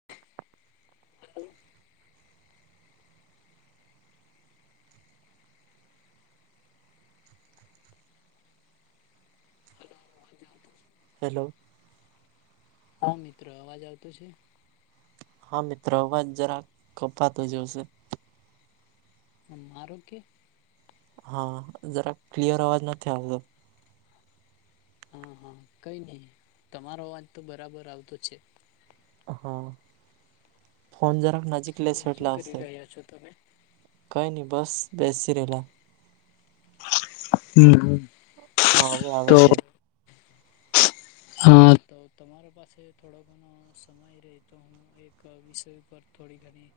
[inaudible] [inaudible] [inaudible] Hello. હા! મિત્રો અવાજ આવતો છે? હા! મિત્રો અવાજ જરા કપાતો જેવશે. હ આ રોગ્ય કે? હા! જરા ક્લિયર અવાજ નથી આવતો. હા હા! કઈ નહી. તમારો અવાજ તો બરાબર આવતો છે. હા! ફોન જરાક નજીક તો લેશો શું કરી રહ્યા છો તમે? કંઈ નહી બસ બેસીસી રહેલા. હમ હમ! હા! હવે આવે છે. હા! [inaudible] વિષય પર થોડી ઘણી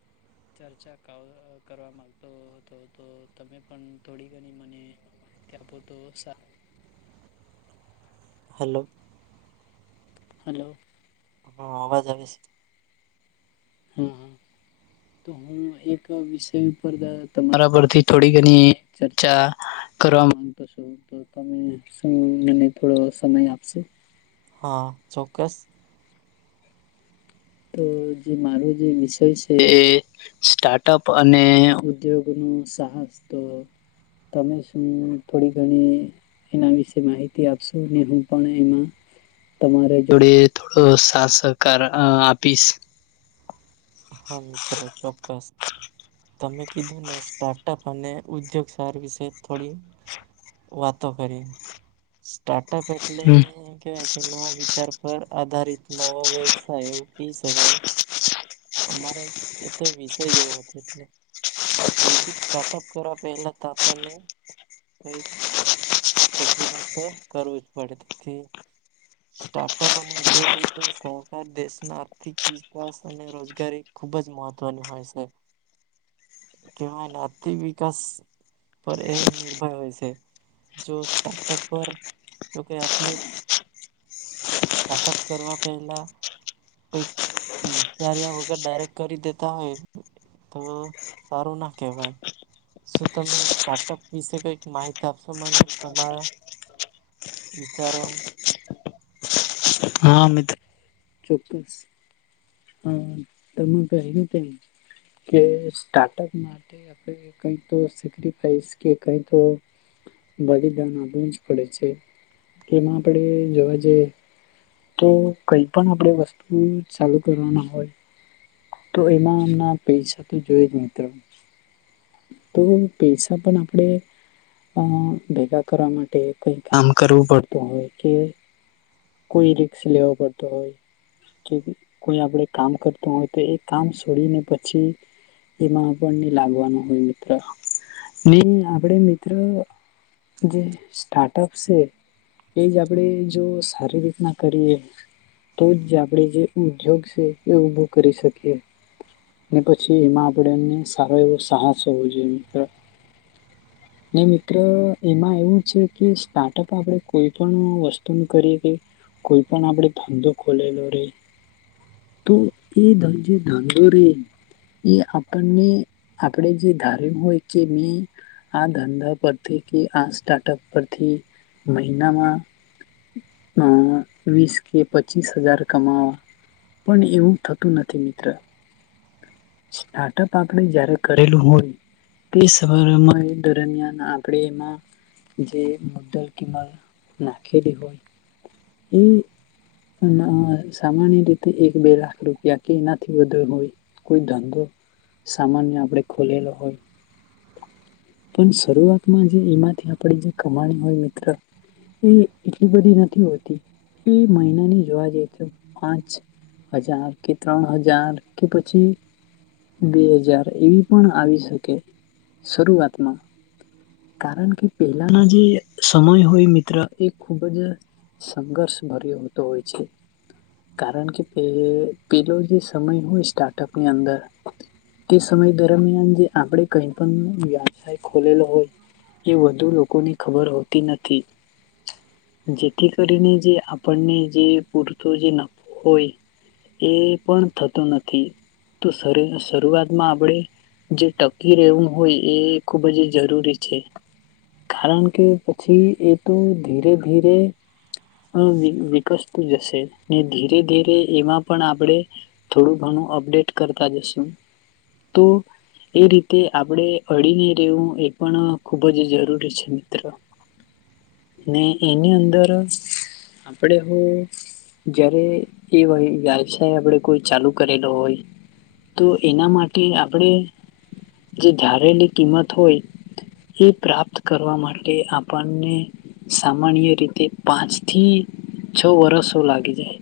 ચર્ચા ક કરવા માગતો હતો તો, તમે પણ થોડી ઘણી મને તપો તો સા હલો. હલો. હા! અવાજ આવે છે.? હા હા! તો હું એક વિષય ઉપર તમારા પરથી થોડી ઘણી ચર્ચા. કરવા માંગતો છો, તો તમે મ થોડો સમય આપશો.? હા! ચોક્કસ. તો જે મારો જે વિષય છે એ સ્ટાર્ટઅપ અને ઉદ્યોગ. ન સાહસ તો તમે શું થોડી ઘણી એના વિશે માહિતી આપશુ ને હું પણ એમાં તમારે જોડે થોડો સાહ સહકાર આપીશ હા! મિત્ર ચોક્કસ. તમે કીધું ને, સ્ટાર્ટઅપ અને ઉદ્યોગ સાર વિશે થોડી. વાતો કરી. સ્ટાર્ટઅપ એટલે કે કેનો વિચાર પર આધારિત નવો વ્યવસાય ઉકી શકે. અમારે એ તો વિષય જ એવો હતો એટલે. એટલે કોઈ બી સ્ટાર્ટઅપ કરવા પહેલા તો આપણને. [unintelligible] ફેકરીમાસ તો કરવું જ પડે તેથી. સ્ટાર્ટઅપ અને ઉદ્યોગ વચ્ચે સહકાર દેશના આર્થિક વિકાસ અને રોજગારી. ખુબ જ મહત્વની હોય છે. કેવાય આર્થિક વિકાસ પર એ નિર્ભર હોય છે. જો સ્ટાર્ટઅપ પર જો કે આપલે. સ્ટાર્ટઅપ કરવા પહેલા કઈક વિસ્તાર્યા વગર ડાયરેક્ટ કરી દેતા હોય તો સારું ના કેહેવાય શું તમે સ્ટાર્ટઅપ વિશે કઈક માહિતી આપશો મને તમારા વિચારો હા અમિત ચોક્કસ હમ પું કે સ્ટાર્ટઅપ માટે ક તો સેકિફાઈસ કે કઈ તો ભાગિદાન આપવું જ પડે છે એમાં આપણે જોવા જઈ તો કઈ પણ આપણે વસ્તુ ચાલુ કરવા ના હોય તો એમાં એમના પૈસા તો જોઈ જ મિત્રો તો પૈસા પણ આપણેે અ ભેગા કરવા માટે કઈ કામ કરવું પડતું હોય કે કોઈ રિકસ લેવો પડતો હોય કે કોઈ આપડે કામ કરતું હોય તો એ કામ છોડીને પછી એમાં આપણને લાગવાનું હોય મિત્ર ને આપણે મિત્ર જે સ્ટાર્ટઅપ છે એ જ આપણે જો સારી રીતના કરીએ તો જ આપણે જે ઉદ્યોગ છે એ ઉઊભો કરી શકીએ પછી એમાં આપણેે એમને સારો એવો સાહસ હોવો જોઈએ મિત્ર હ ને મિત્ર એમાં એવું છે કે સ્ટાર્ટઅપ આપણે કોઈ પણ વસ્તુ ન કરીએ કે કોઈ પણ આપણેે ધંધો ખોલેલો રહી તો એ ધન જે ડંગરરે એ એ આપણને આપણેે જે ધાર્યું હોય કે મેં આ ધંધા પરથી કે આ સ્ટાર્ટઅપ પરથી મહિનામાં અ વીસ કે પચીસ હજાર કમાવા પણ એવું થતું નથી મિત્ર સ્ટાર્ટઅપ આપડે જયારે કરેલું હોય એ સ દરમિયાન આપણે એમાં જે મુદલ કંમ નાખેડી હોય એ સામાન્ય રીતે એક બે લાખ રૂપિયા કે એનાથી બધો હોય કોઈ ધંધો સામાન્ય આપડે ખોલેલો હોય પણ શરૂઆતમાં જે એમાંથી આપણે જે કમાણી હોય મિત્ર એ એટલી બધી નથી હોતી એ મહિનાની જોવા જઈએ તો પાંચ હજાર કે ત્રણ હજાર કે પ પછી બે હજાર એવી પણ આવી શકે શરૂઆતમાં કારણ કે પહેલાના જે સમય હોય મિત્ર એ ખૂબ જ. સંઘર્ષ ભર્યોતો હોય છે. કારણ કે પેલો જે સમય હોય સ્ટાર્ટઅપની અંદર તે સમય દરમિયાન જે આપણે કઈ પણ વ્યવસાય ખોલેલો હોય. એ વધુ લોકોની ખબર હોતી નથી. જેથી કરીને જે આપણને જે પૂરતો જે નફો હોય. એ પણ થતું નથી. તો શરૂઆતમાં આપણેે જે ટકી રહેવું હોય એ ખુબ જ જરૂરી છે. કારણ કે પછી એ તો ધીરે ધીરે અ વિકસતું જશે ને ધીરે ધીરે એમાં પણ આપણેે થોડું ઘણું અપડેટ કરતા જશું તો એ રીતે આપણે અડીને રહેવું એ પણ ખૂબ જ જરૂરી છે મિત્રો. [inaudible] ને એની અંદર આપણેે હું જયારે એ ભય વ્યવસાય આપડે કોઈ ચાલુ કરેલો હોય. તો એના માટે આપણેે જે ધારેલી કિંમત હોય. એ પ્રાપ્ત કરવા માટે આપણને સામાન્ય રીતે પાંચ થી છ વર્ષો લાગી જાય.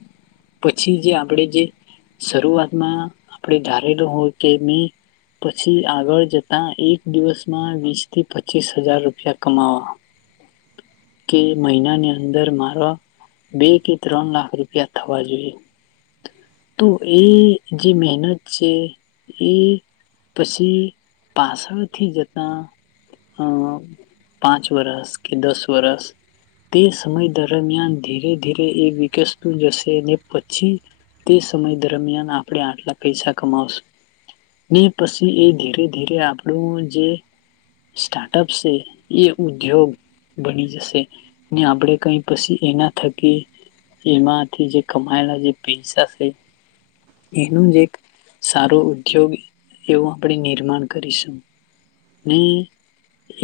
પછી જે આપણે જે શરૂઆતમાં આપણે ધારેલો હોય કે મે પછી આગળ જતા એક દિવસમાં વીસ થી પચીસ હજાર રૂપિયા કમાવા. [inaudible] કે મહિનાની અંદર મારા બે કે ત્રણ લાખ રૂપિયા થવા જોઈએ તો એ જે મહેનત છે એ પછી પાસળથી જતાં અ પાંચ વરસ કે દસ વરસ તે સમય દરમિયાન ધીરે ધીરે એ વિકસતું જશે ને પછી તે સમય દરમિયાન આપણે આટલા પૈસા કમાવશું ને પછી એ ધીરે ધીરે આપણું જે સ્ટાર્ટઅપ છે એ ઉદ્યોગ બની જશે. ને આપણેે કંઈ પછી એના થકી એમાંથી જે કમાયેલા જે પૈસા સે એનું જ એક સારો ઉદ્યોગ એવું આપણે નિર્માણ કરીશું. [unintelligible]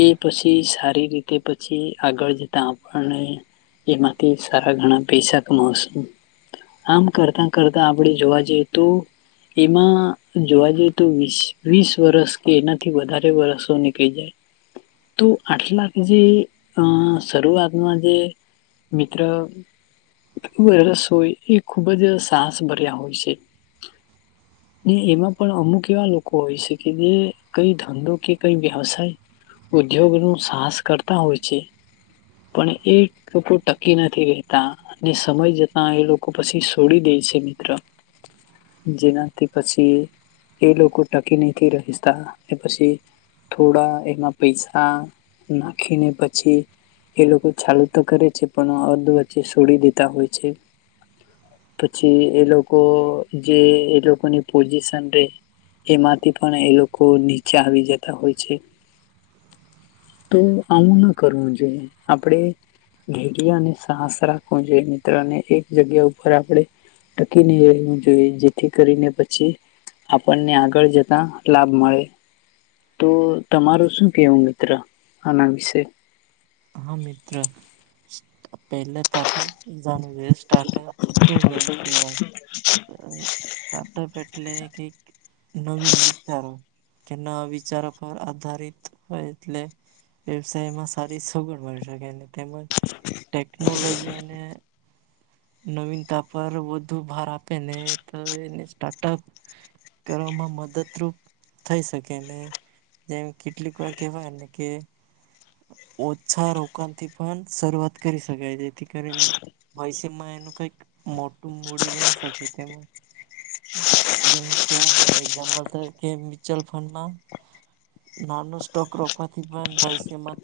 એ પછી સારી રીતે પછી આગળ જતા આપણને એમાંથી સારા ગણા પૈસા કમાશું આમ કરતા કરતા આપણેે જોવા જે તું એમાં જોવા જઈએ તો વીસ વીસ વરસ કે એનાથી વધારે વરસો નીકળી જાય. તો આટલાક જે અ શરૂઆતમાં જે મિત્ર ખુબ રસ હોય એ ખુબ જ સાહસ ભર્યા હોય છે. ને એમાં પણ અમુક એવા લોકો હોય છે કે જે કઈ ધંધો કે કઈ વ્યવસાય ઉદ્યોગ નું સાહસ કરતા હોય છે. પણ એ લોકો ટકી નથી રેતા. સમય જતા એ લોકો પછી છોડી દે છે મિત્ર. જેનાથી પછી એ લોકો ટકી નથી રહેશતા પછી થોડા એમાં પૈસા નાખીને પછી એ લોકો ચાલુ તો કરે છે પણ અર્ધ વચ્ચે છોડી દેતા હોય છે પછી એ લોકો જે એ લોકોની પોઝિશન રે એમાંથી પણ એ લોકો નીચે આવી જતા હોય છે. તો આવું ના કરવું જોઈએ આપડે ઘેર અને સાસ રાખવું જોઈએ મિત્રોને એક જગ્યા ઉપર આપણેે મૂકી રહેવું જોઈ જેથી કરીને પછી આપણને આગળ જતા લાભ મળે. તો તમારું શું કેવું મિત્ર આના વિશે. હા મિત્ર પહેલા તો આપણે જાણું જોઈએ સ્ટાર્ટઅપ શું છે એમ કેવાય. સ્ટાર્ટઅપ એટલે એક એક નવીન વિચારો. કે ના વિચારો પર આધારિત હોય એટલે વ્યવસાયમાં સ સગડ મળી શકય તેમજ ટેકનોલોજી અને નવીનતા પર વધુ ભાર આપે ને તો એને સ્ટાર્ટઅપ કરવામાં મદદરૂપ થઈ શકે ને જેમ કેટલીક વાર કહેવાયને કે ઓછા રોકાણથી પણ શરૂઆત કરી શકાય જેથી કરીને પઇ તેમાં એનું કઈક મોટું મૂળે બની શકે તેમાં જેમ કેવાય ને એક્ઝામ્પલ તો કે મ્યુચ્યુઅલ ફંડ માં નાનો સ્ટોક રોકવાથી પણ ભવિષ્યમાં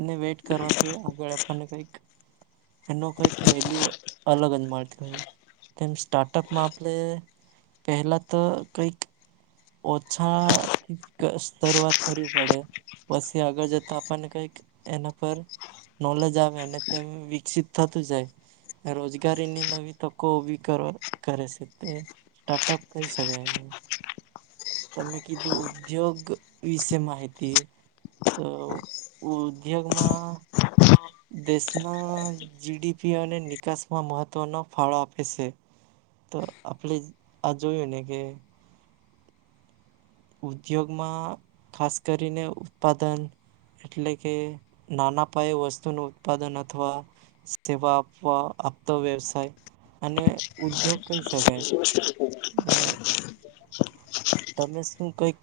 એને વેટ કરવાથી આગળ આપવાને કઈક એનો કઈક વેલ્યુ અલગ જ મળતી હોય તેમ સ્ટાર્ટઅપમાં આપણે પહેલા તો કંઈક ઓછાથી શરૂઆત કરવી પડે પછી આગળ જતા આપણને કઈક એના પર નોલેજ આવે તેમ વિકસિત થતું જાય રોજગારી ની નવી તકો ઊભી કર કરે છે તે સ્ટાર્ટઅપ કહી શકે તમે કીધું ઉદ્યોગ વિશે માહિતી તો ઉદ્યોગમાં દેશના જીડીપી અને નિકાસમાં મહત્વનો ફાળો આપે છે તો આપણે આ જોયું ને કે ઉદ્યોગમાં ખાસ કરીને ઉત્પાદન એટલે કે નાના પાયે વસ્તુનું ઉત્પાદન અથવા સેવા આપવા આપતો વ્યવસાય અને ઉદ્યોગ કહી શકાય હે તમે શું કંઈક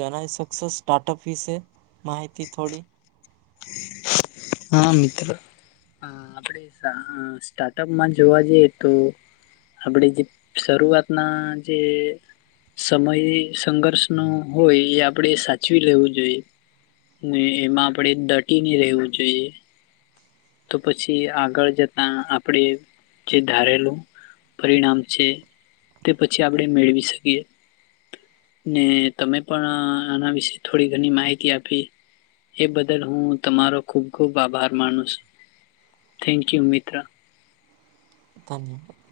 જણાવી શકશો સ્ટાર્ટઅપ વિશે માહિતી થોડી હા મિત્ર હમ સ્ટાર્ટઅપમાં જોવા જઈએ તો આપણે જે શરૂઆતના જે સમય સંઘર્ષ નો હોય એ આપણેે સાચવી લેવું જોઈએ એમાં આપણેે દટીને રહેવું જોઈએ તો પછી આગળ જતા આપણે જે ધારેલું પરિણામ છે તે પછી આપણે મેળવી શકીએ. ને તમે પણ આના વિશે થોડી ઘણી માહિતી આપી. એ બદલ હું તમારો ખુબ ખુબ આભાર માનું છું. થેન્કયુ મી ક્યાં? ધન્યવાદ